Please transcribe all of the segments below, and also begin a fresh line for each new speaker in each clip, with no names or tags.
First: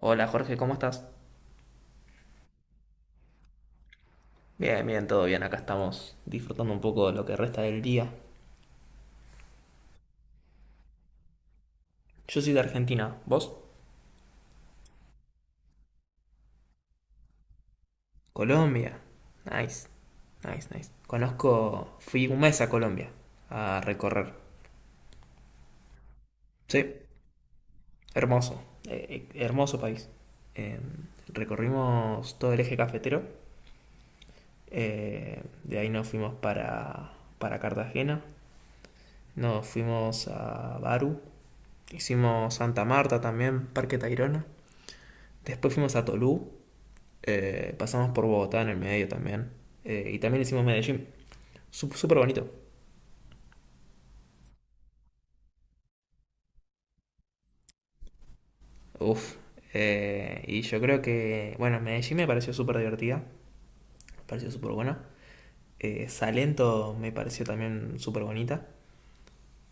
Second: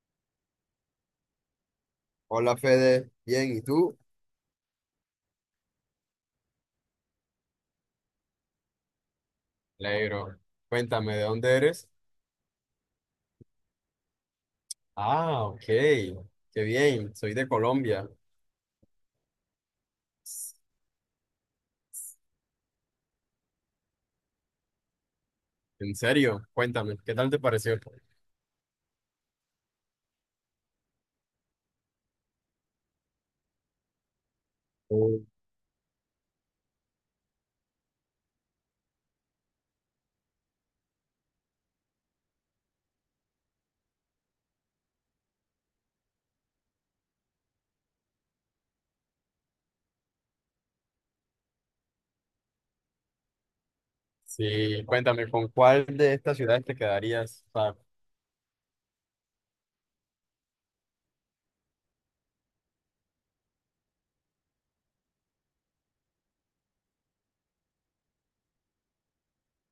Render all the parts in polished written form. Hola Jorge, ¿cómo estás?
Hola Fede, bien, ¿y tú?
Bien, bien, todo bien, acá estamos disfrutando un poco de lo que resta del día.
Alegro. Cuéntame, ¿de dónde eres?
Yo soy de Argentina, ¿vos?
Ah, ok. Qué bien. Soy de Colombia.
Colombia. Nice, nice, nice. Conozco, fui un mes a Colombia a recorrer.
¿En serio?
Sí,
Cuéntame, ¿qué tal te pareció?
hermoso, hermoso país. Eh, recorrimos todo el eje cafetero,
Uh,
de ahí nos fuimos para Cartagena, nos fuimos a Baru, hicimos Santa Marta también, Parque Tayrona, después fuimos a Tolú. Pasamos por Bogotá en el medio también. Y también hicimos Medellín. Súper bonito.
Sí, cuéntame, ¿con cuál de estas ciudades te quedarías? O sea,
Uf. Y yo creo que, bueno, Medellín me pareció súper divertida. Me pareció súper buena. Salento me pareció también súper bonita.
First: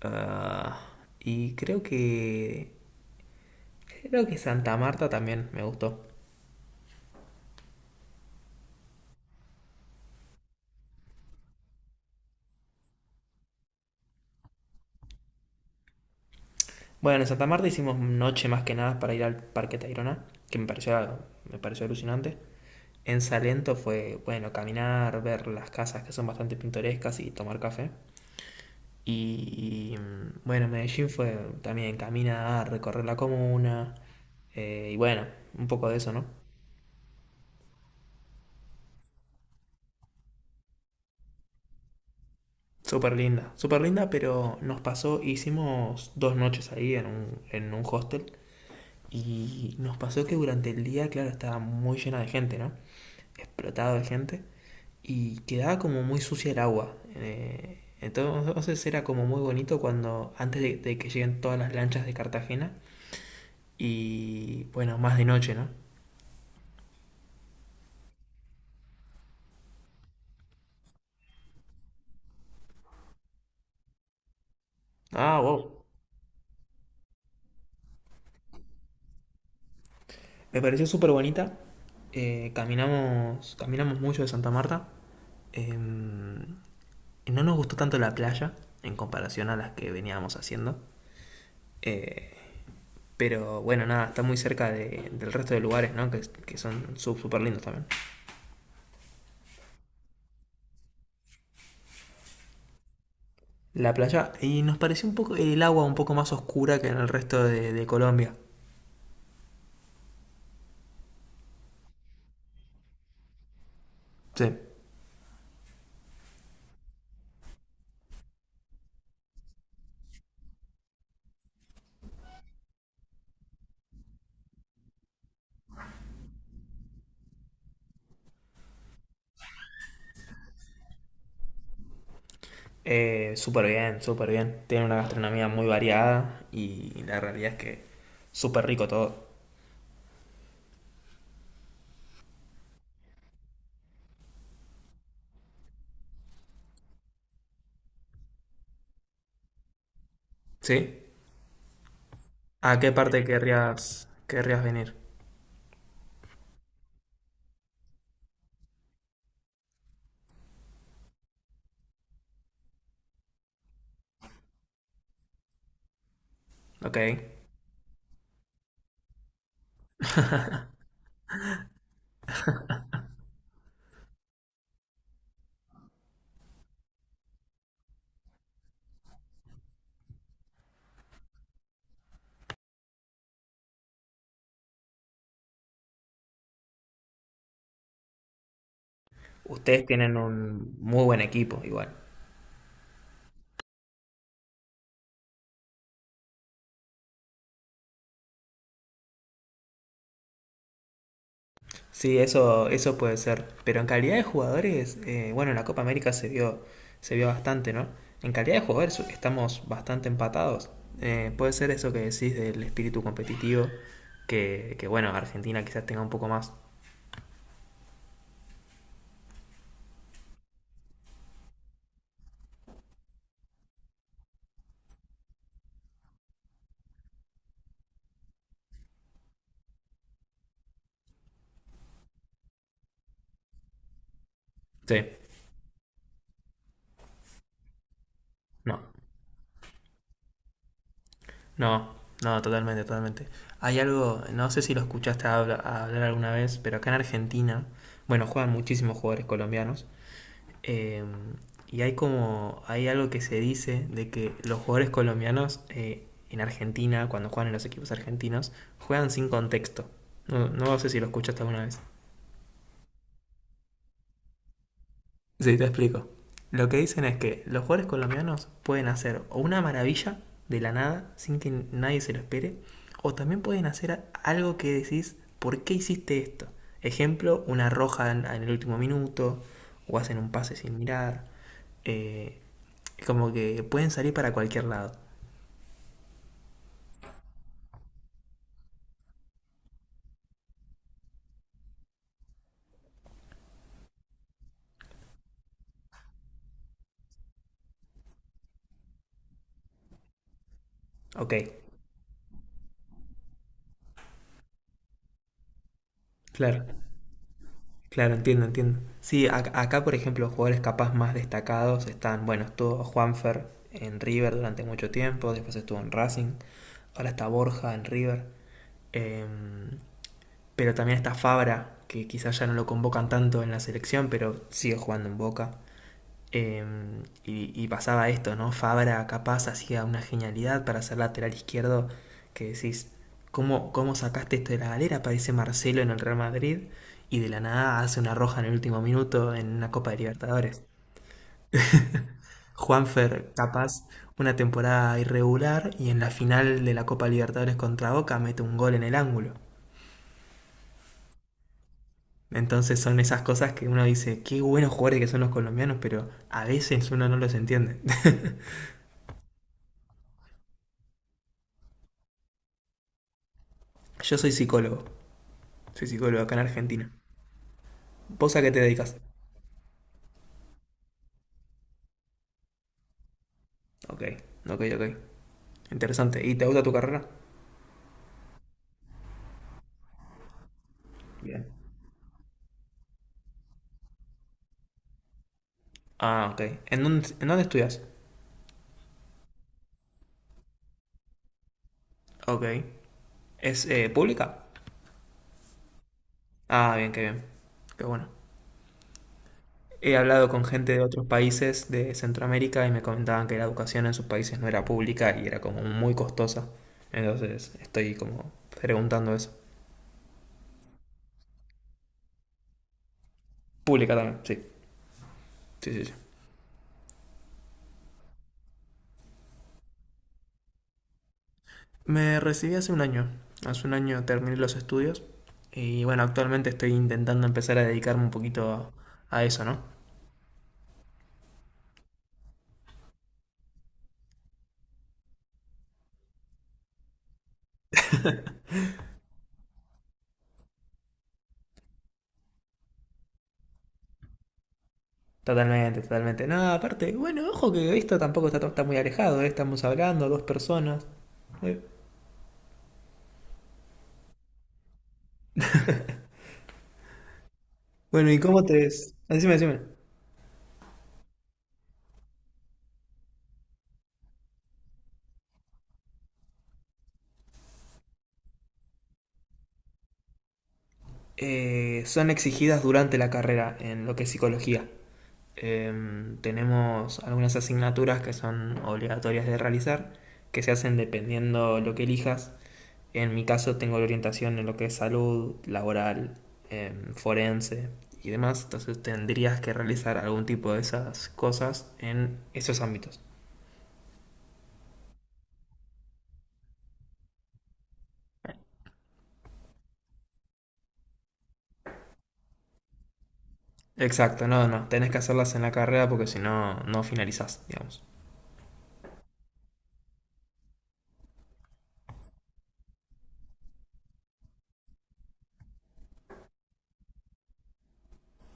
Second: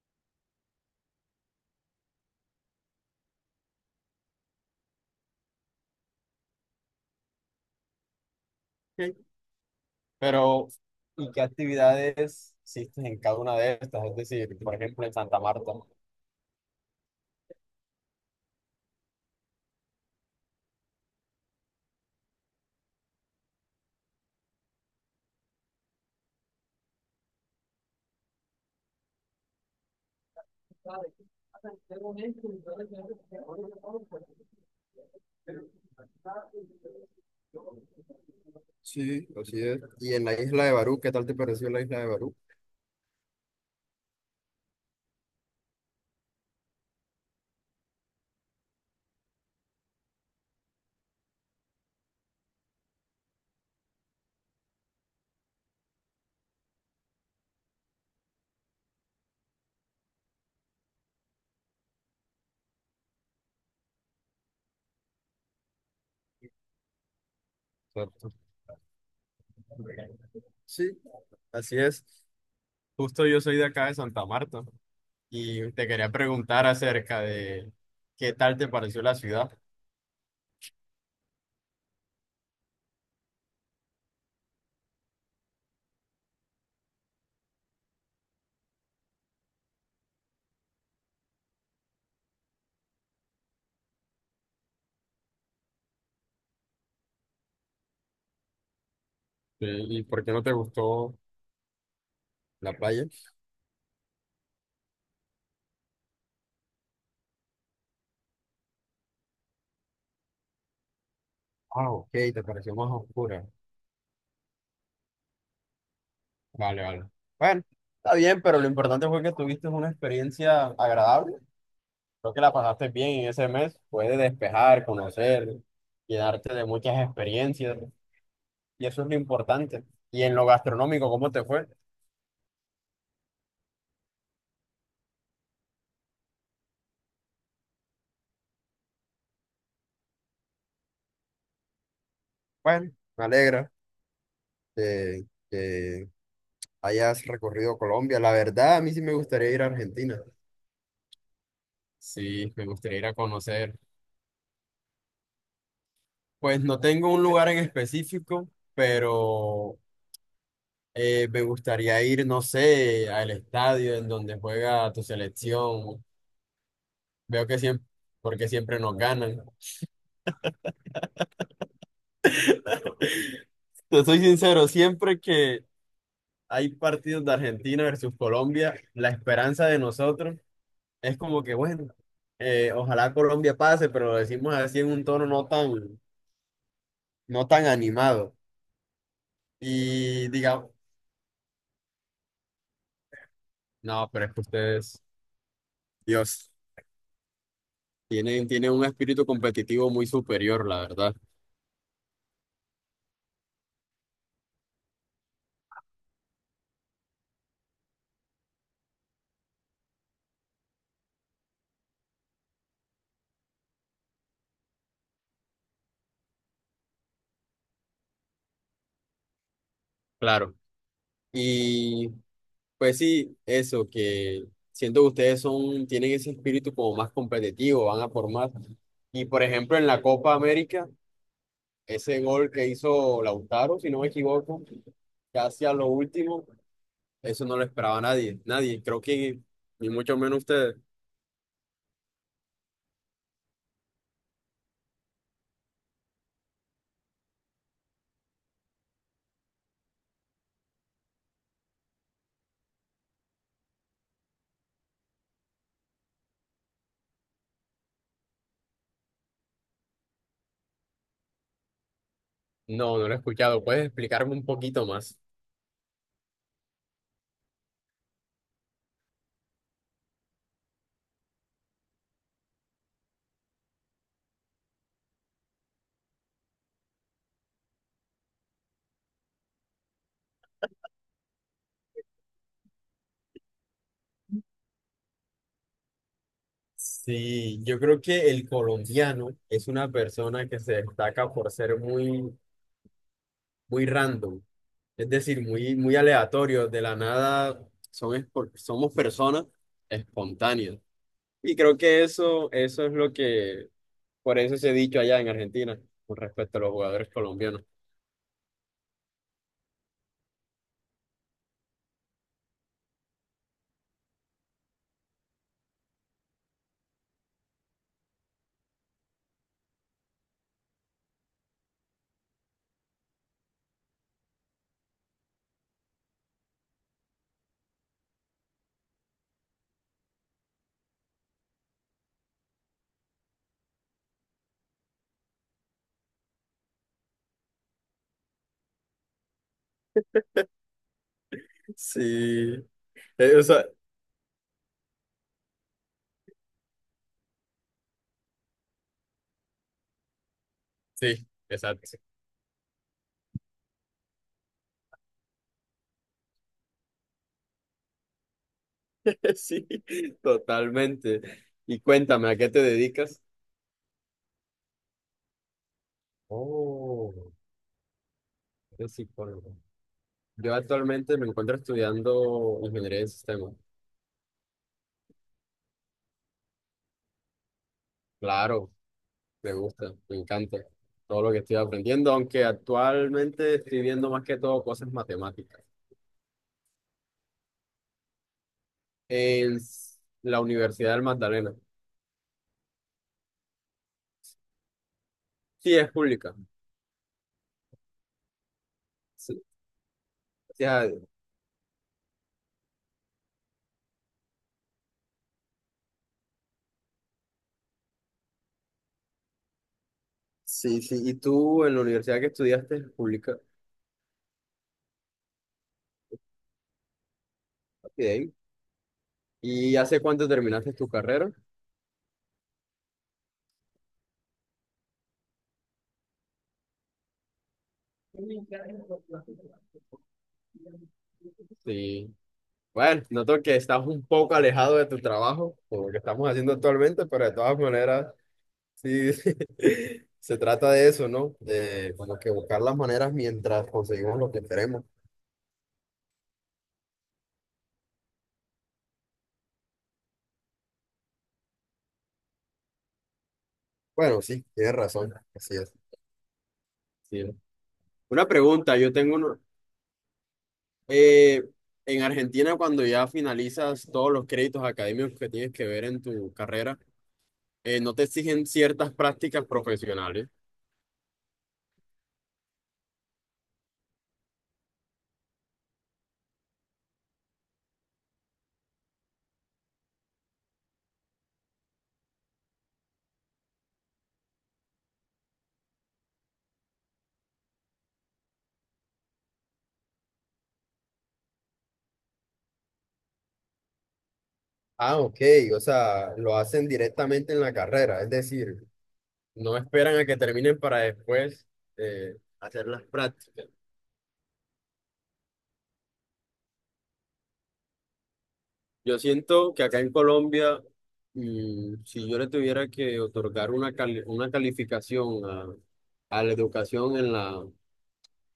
Ah, y creo creo que Santa Marta también me gustó.
ok. Pero, ¿y qué actividades hiciste en cada una de estas? Es decir, por ejemplo, en Santa Marta.
Bueno, en Santa Marta hicimos noche más que nada para ir al Parque Tayrona, que me me pareció alucinante. En Salento fue, bueno, caminar, ver las casas que son bastante pintorescas y tomar café. Y bueno, Medellín fue también caminar, recorrer la comuna. Y bueno, un poco de eso, ¿no?
Sí, así es. ¿Y en la isla de Barú, qué tal te pareció la isla de Barú?
Súper linda, pero nos pasó, hicimos 2 noches ahí en en un hostel. Y nos pasó que durante el día, claro, estaba muy llena de gente, ¿no? Explotado de gente y quedaba como muy sucia el agua. Entonces era como muy bonito cuando antes de que lleguen todas las lanchas de Cartagena y bueno, más de noche, ¿no?
Exacto. Sí, así es. Justo yo soy de acá de Santa Marta
Ah,
y
wow.
te quería preguntar acerca de qué tal te pareció la ciudad
Me pareció súper bonita. Caminamos, caminamos mucho de Santa Marta. Em, y no nos gustó tanto la playa en comparación a las que veníamos haciendo. Eh, pero bueno, nada, está muy cerca del resto de lugares, ¿no? Que son súper lindos también.
y por qué no te gustó la playa.
La playa y nos pareció un poco el agua un poco más oscura que en el resto de Colombia.
Ah, ok, te pareció más oscura.
Sí.
Vale, vale. Bueno, está bien, pero lo importante fue que tuviste una experiencia agradable. Creo que la pasaste bien en ese mes. Puedes despejar, conocer, llenarte de muchas experiencias y eso es lo importante. Y en lo gastronómico, ¿cómo te fue?
Súper bien, súper bien. Tiene una gastronomía muy variada y la realidad es que súper rico todo.
Bueno, me alegra que, que hayas recorrido Colombia. La verdad, a mí sí me gustaría ir a Argentina.
¿Sí?
Sí, me
¿A qué
gustaría ir a
parte
conocer.
querrías venir?
Pues no tengo un lugar en específico, pero me gustaría ir, no sé, al estadio en donde juega tu selección.
Ok.
Veo que siempre, porque siempre nos ganan. Te soy sincero, siempre que hay partidos de Argentina versus Colombia, la esperanza de nosotros es como que, bueno, ojalá Colombia pase, pero lo decimos así en un tono no tan, no tan animado.
Ustedes tienen
Y digamos,
un muy buen equipo, igual.
no, pero es que ustedes, Dios, tienen un espíritu competitivo muy superior, la verdad.
Sí, eso puede ser. Pero en calidad de jugadores, bueno, en la Copa América se se vio bastante, ¿no? En calidad de jugadores estamos bastante empatados. Puede ser eso que decís del espíritu competitivo, que bueno, Argentina quizás tenga un poco más.
Claro. Y pues sí, eso, que siento que ustedes son, tienen ese espíritu como más competitivo, van a formar. Y por ejemplo, en la Copa América, ese gol que hizo Lautaro, si no me equivoco,
Sí,
casi a lo último, eso no lo esperaba nadie,
no,
nadie, creo que ni mucho menos ustedes.
no, no, totalmente, totalmente. Hay algo, no sé si lo escuchaste hablar alguna vez, pero acá en Argentina, bueno, juegan muchísimos jugadores colombianos. eh, y hay como, hay algo que se dice de que los jugadores colombianos en Argentina, cuando juegan en los equipos argentinos, juegan sin contexto. No, no sé si lo escuchaste alguna vez.
No, no lo he escuchado. ¿Puedes explicarme un poquito más?
Sí, te explico. Lo que dicen es que los jugadores colombianos pueden hacer o una maravilla de la nada sin que nadie se lo espere, o también pueden hacer algo que decís, ¿por qué hiciste esto? Ejemplo, una roja en el último minuto, o hacen un pase sin mirar. eh, Como que pueden salir para cualquier lado.
Sí, yo creo que el colombiano es una persona que se destaca por ser muy, muy random, es decir, muy, muy aleatorio, de la nada son, somos personas espontáneas.
Ok,
Y creo que eso es lo que, por eso se ha dicho allá en Argentina con respecto a
claro.
los jugadores colombianos.
Claro, entiendo, entiendo. Sí, acá, por ejemplo, jugadores capaz más destacados están, bueno, estuvo Juanfer en River durante mucho tiempo, después estuvo en Racing, ahora está Borja en River, eh, pero también está Fabra, que quizás ya no lo convocan tanto en la selección, pero sigue jugando en Boca. Eh, y pasaba esto, ¿no? Fabra capaz hacía una genialidad para ser lateral izquierdo, que decís, cómo sacaste esto de la galera? Aparece Marcelo en el Real Madrid y de la nada hace una roja en el último minuto en una Copa de Libertadores.
Sí,
Juanfer,
o sea,
capaz, una temporada irregular y en la final de la Copa Libertadores contra Boca mete un gol en el ángulo.
sí, exacto.
Entonces son esas cosas que uno dice, qué buenos jugadores que son los colombianos, pero a veces uno no los entiende.
Sí, totalmente. Y cuéntame, ¿a qué te dedicas?
Yo soy psicólogo. Soy psicólogo acá en Argentina.
Oh,
¿Vos a qué te
yo
dedicas?
soy psicólogo. Yo actualmente me encuentro estudiando ingeniería de sistemas.
Ok, ok, ok. Interesante. ¿Y te gusta tu carrera?
Claro, me gusta, me encanta todo lo que
Bien.
estoy aprendiendo, aunque actualmente estoy viendo más que todo cosas matemáticas
Ah, ok. ¿En en dónde estudias?
en la Universidad del Magdalena.
Ok. ¿Es pública?
Sí, es pública.
Ah, bien. Qué bueno.
Sí,
He hablado con
o
gente de
sea,
otros países de Centroamérica y me comentaban que la educación en sus países no era pública y era como muy costosa. Entonces estoy como preguntando eso.
sí, sí. ¿Y tú en la universidad que estudiaste es pública?
Pública también, sí. Sí, sí, sí.
Bien. ¿Y hace cuánto terminaste tu carrera?
Me recibí hace un año. Hace un año terminé los estudios y bueno, actualmente estoy intentando empezar a dedicarme un a eso, ¿no?
Sí. Bueno, noto que estás un poco alejado de tu trabajo, por lo que estamos haciendo actualmente, pero de todas maneras, sí, se trata de eso, ¿no? De como que buscar las maneras mientras conseguimos lo que queremos.
Totalmente, totalmente. No, aparte, bueno, ojo que esto tampoco está muy alejado, ¿eh? Estamos hablando, dos personas. Eh,
Bueno, sí, tienes razón, así es. Sí.
Bueno, ¿y
Una
cómo te...?
pregunta, yo tengo
Decime,
uno.
decime.
eh, en Argentina, cuando ya finalizas todos los créditos académicos que tienes que ver en tu carrera, ¿no te exigen ciertas prácticas profesionales?
Son exigidas durante la carrera en lo que es psicología. Tenemos algunas asignaturas que son obligatorias de realizar, que se hacen dependiendo lo que elijas. En mi caso tengo la orientación en lo que es salud, laboral, forense y demás, entonces tendrías que realizar algún tipo de esas cosas en esos ámbitos.
Ah, ok, o sea, lo hacen directamente en la carrera, es decir, no esperan a que terminen para después hacer las prácticas.
Exacto, no, no, tenés que hacerlas en la carrera porque si no, no finalizás, digamos.
Yo siento que acá en Colombia, mm, si yo le tuviera que otorgar una, una calificación a la educación en la,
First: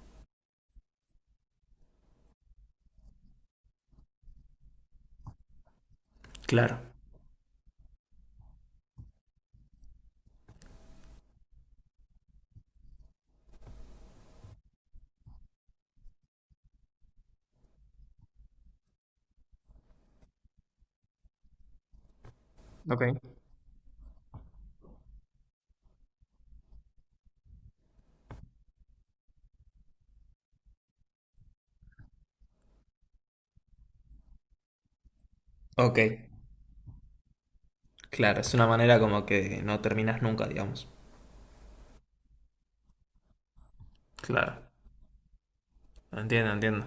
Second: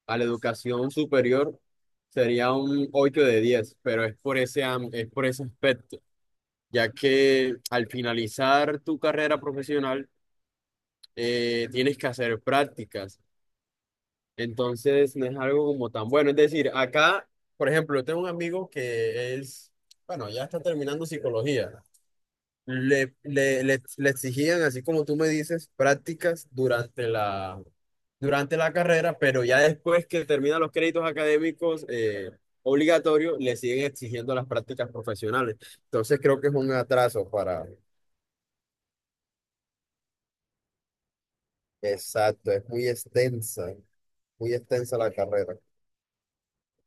a la educación superior, sería un 8 de 10, pero es por ese, es por ese aspecto,
Claro.
ya que al finalizar tu carrera profesional, tienes que hacer prácticas. Entonces no es algo como tan bueno. Es decir, acá, por ejemplo, yo tengo un amigo que es, bueno, ya está terminando psicología. Le,
Ok.
le, le, le exigían, así como tú me dices, prácticas durante la carrera, pero ya después que terminan los créditos académicos obligatorios, le siguen exigiendo las prácticas profesionales.
Ok,
Entonces creo que es un atraso para...
claro, es una manera como que no terminás nunca, digamos.
Exacto, es muy
Claro.
extensa la carrera.
Entiendo, entiendo.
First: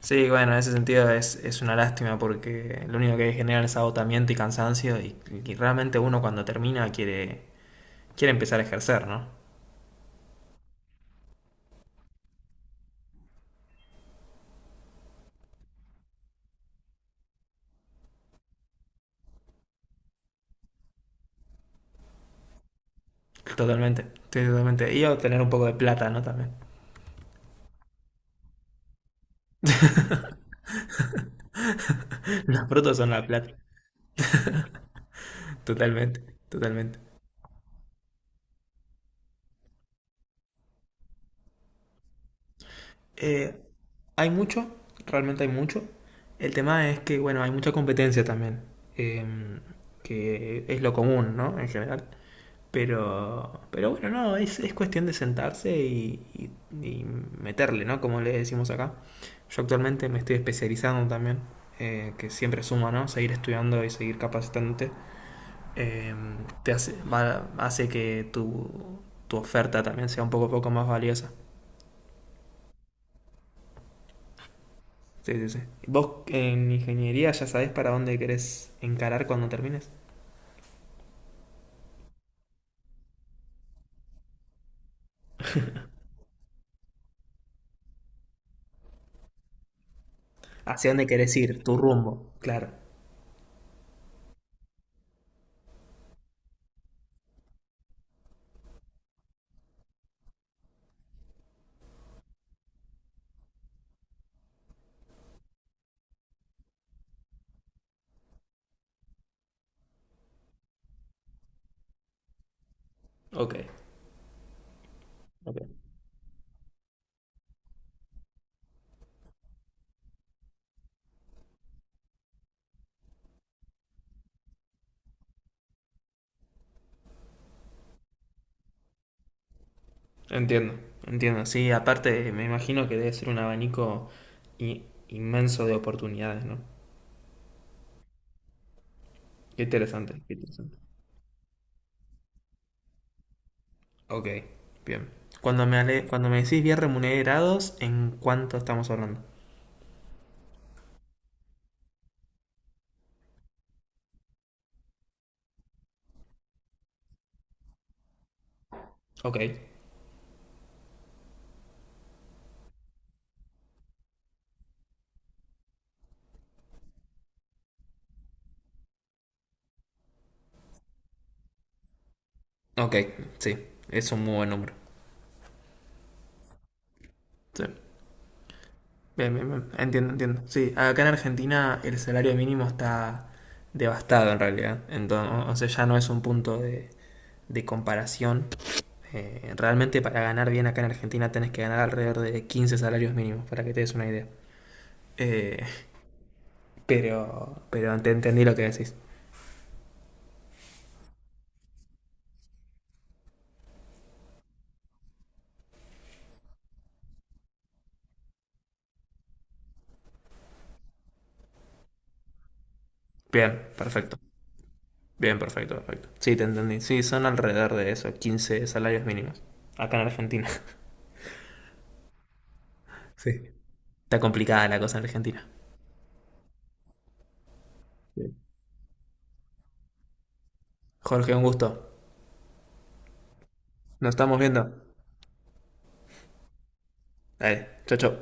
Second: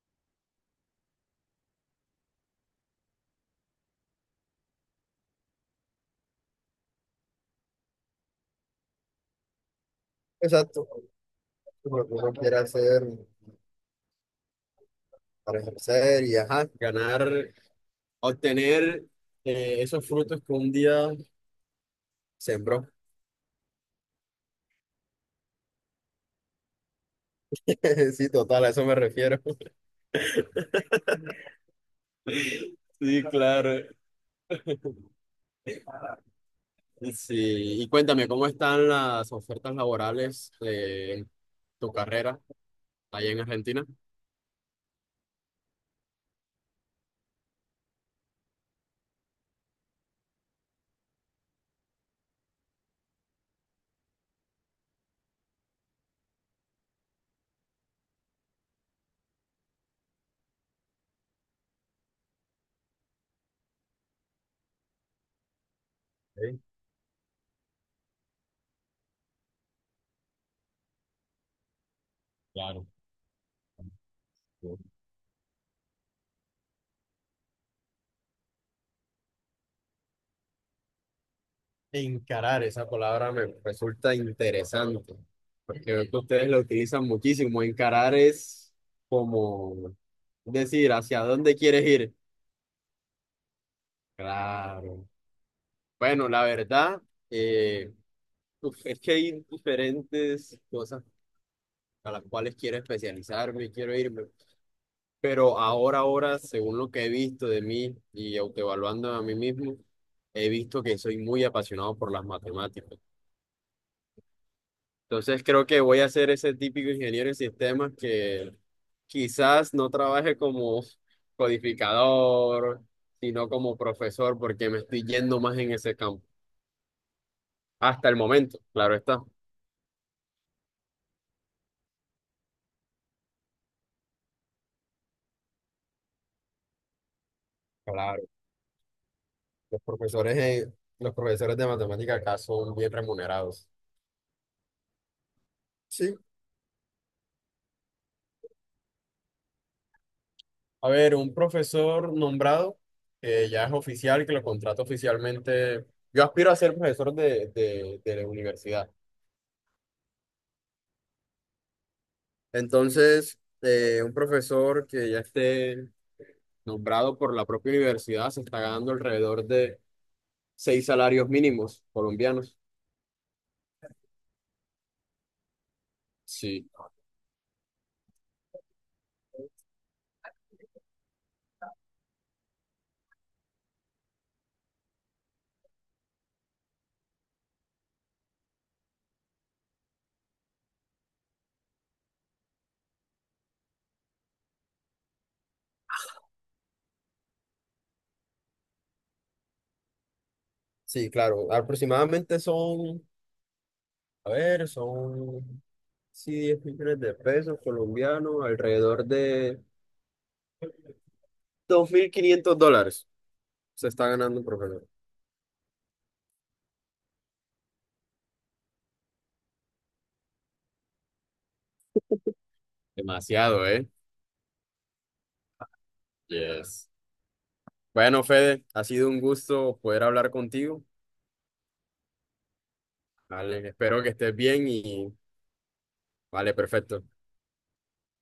Sí, bueno, en ese sentido es una lástima porque lo único que genera es agotamiento y cansancio y realmente uno cuando termina quiere empezar a ejercer, ¿no?
Exacto, lo que uno quiere hacer, para ejercer y ajá, ganar, obtener esos frutos que un día sembró.
Totalmente, sí, totalmente. Y obtener un poco de plata, ¿no? También.
Sí, total, a eso me refiero.
Los frutos son
Sí,
la plata.
claro.
Totalmente, totalmente.
Sí, y cuéntame, ¿cómo están las ofertas laborales de tu carrera allá en
Eh,
Argentina?
Hay mucho, realmente hay mucho. El tema es que, bueno, hay mucha competencia también. eh, que es lo común, ¿no? En general. Pero bueno, no, es cuestión de sentarse y meterle, ¿no? Como le decimos acá. Yo actualmente me estoy especializando también, que siempre suma, ¿no? Seguir estudiando y seguir capacitándote. eh,
Sí,
Te hace, hace que tu oferta también sea un poco más valiosa.
claro.
Sí, sí, sí. ¿Vos en ingeniería ya sabés para dónde querés encarar cuando termines?
Encarar, esa palabra me resulta interesante, porque veo que ustedes lo utilizan muchísimo. Encarar es como
¿Hacia
decir
dónde
hacia
querés
dónde
ir? Tu
quieres ir.
rumbo, claro.
Claro. Bueno, la verdad, eh, uf, es que hay diferentes cosas a las cuales quiero especializarme y quiero irme, pero ahora, ahora, según lo que he visto de mí y autoevaluando a mí mismo, he visto que soy muy apasionado por las matemáticas.
Ok,
Entonces
ok.
creo que voy a ser ese típico ingeniero en sistemas que quizás no trabaje como codificador, sino como profesor, porque me estoy yendo más en ese campo. Hasta el momento, claro está.
Entiendo, entiendo. Sí, aparte me imagino que debe ser un abanico inmenso de oportunidades, ¿no?
Claro.
Qué
Los
interesante, qué
profesores, eh,
interesante.
los profesores de matemática acá son bien remunerados.
Ok, bien. Cuando me,
Sí.
cuando me decís bien remunerados, ¿en cuánto estamos hablando?
A ver, un profesor nombrado, que ya es oficial, que lo contrata oficialmente. Yo aspiro a ser profesor de la universidad.
Ok.
Entonces, un profesor que ya esté nombrado por la propia universidad se está ganando alrededor de 6 salarios mínimos colombianos.
Ok, sí, es un muy buen número.
Sí,
Sí. Bien, bien, bien. Entiendo, entiendo. Sí, acá en Argentina el salario mínimo está devastado en realidad. Entonces, o sea, ya no es un punto de comparación. Realmente para ganar bien acá en Argentina tenés que ganar alrededor de 15 salarios mínimos, para que te des una idea. Eh, pero pero te entendí lo que decís.
sí, claro. Aproximadamente son, a ver, son sí, 10 millones de pesos colombianos, alrededor de 2500 dólares
Bien,
se está
perfecto.
ganando un profesor.
Bien, perfecto, perfecto. Sí, te entendí. Sí, son alrededor de eso, 15 salarios mínimos. Acá en Argentina. Sí.
Demasiado, ¿eh?
Está complicada la cosa en Argentina.
Yes. Bueno, Fede, ha sido un gusto poder hablar contigo.
Jorge, un gusto.
Vale, espero
Nos
que estés
estamos viendo.
bien y vale, perfecto.
Dale, chau, chau.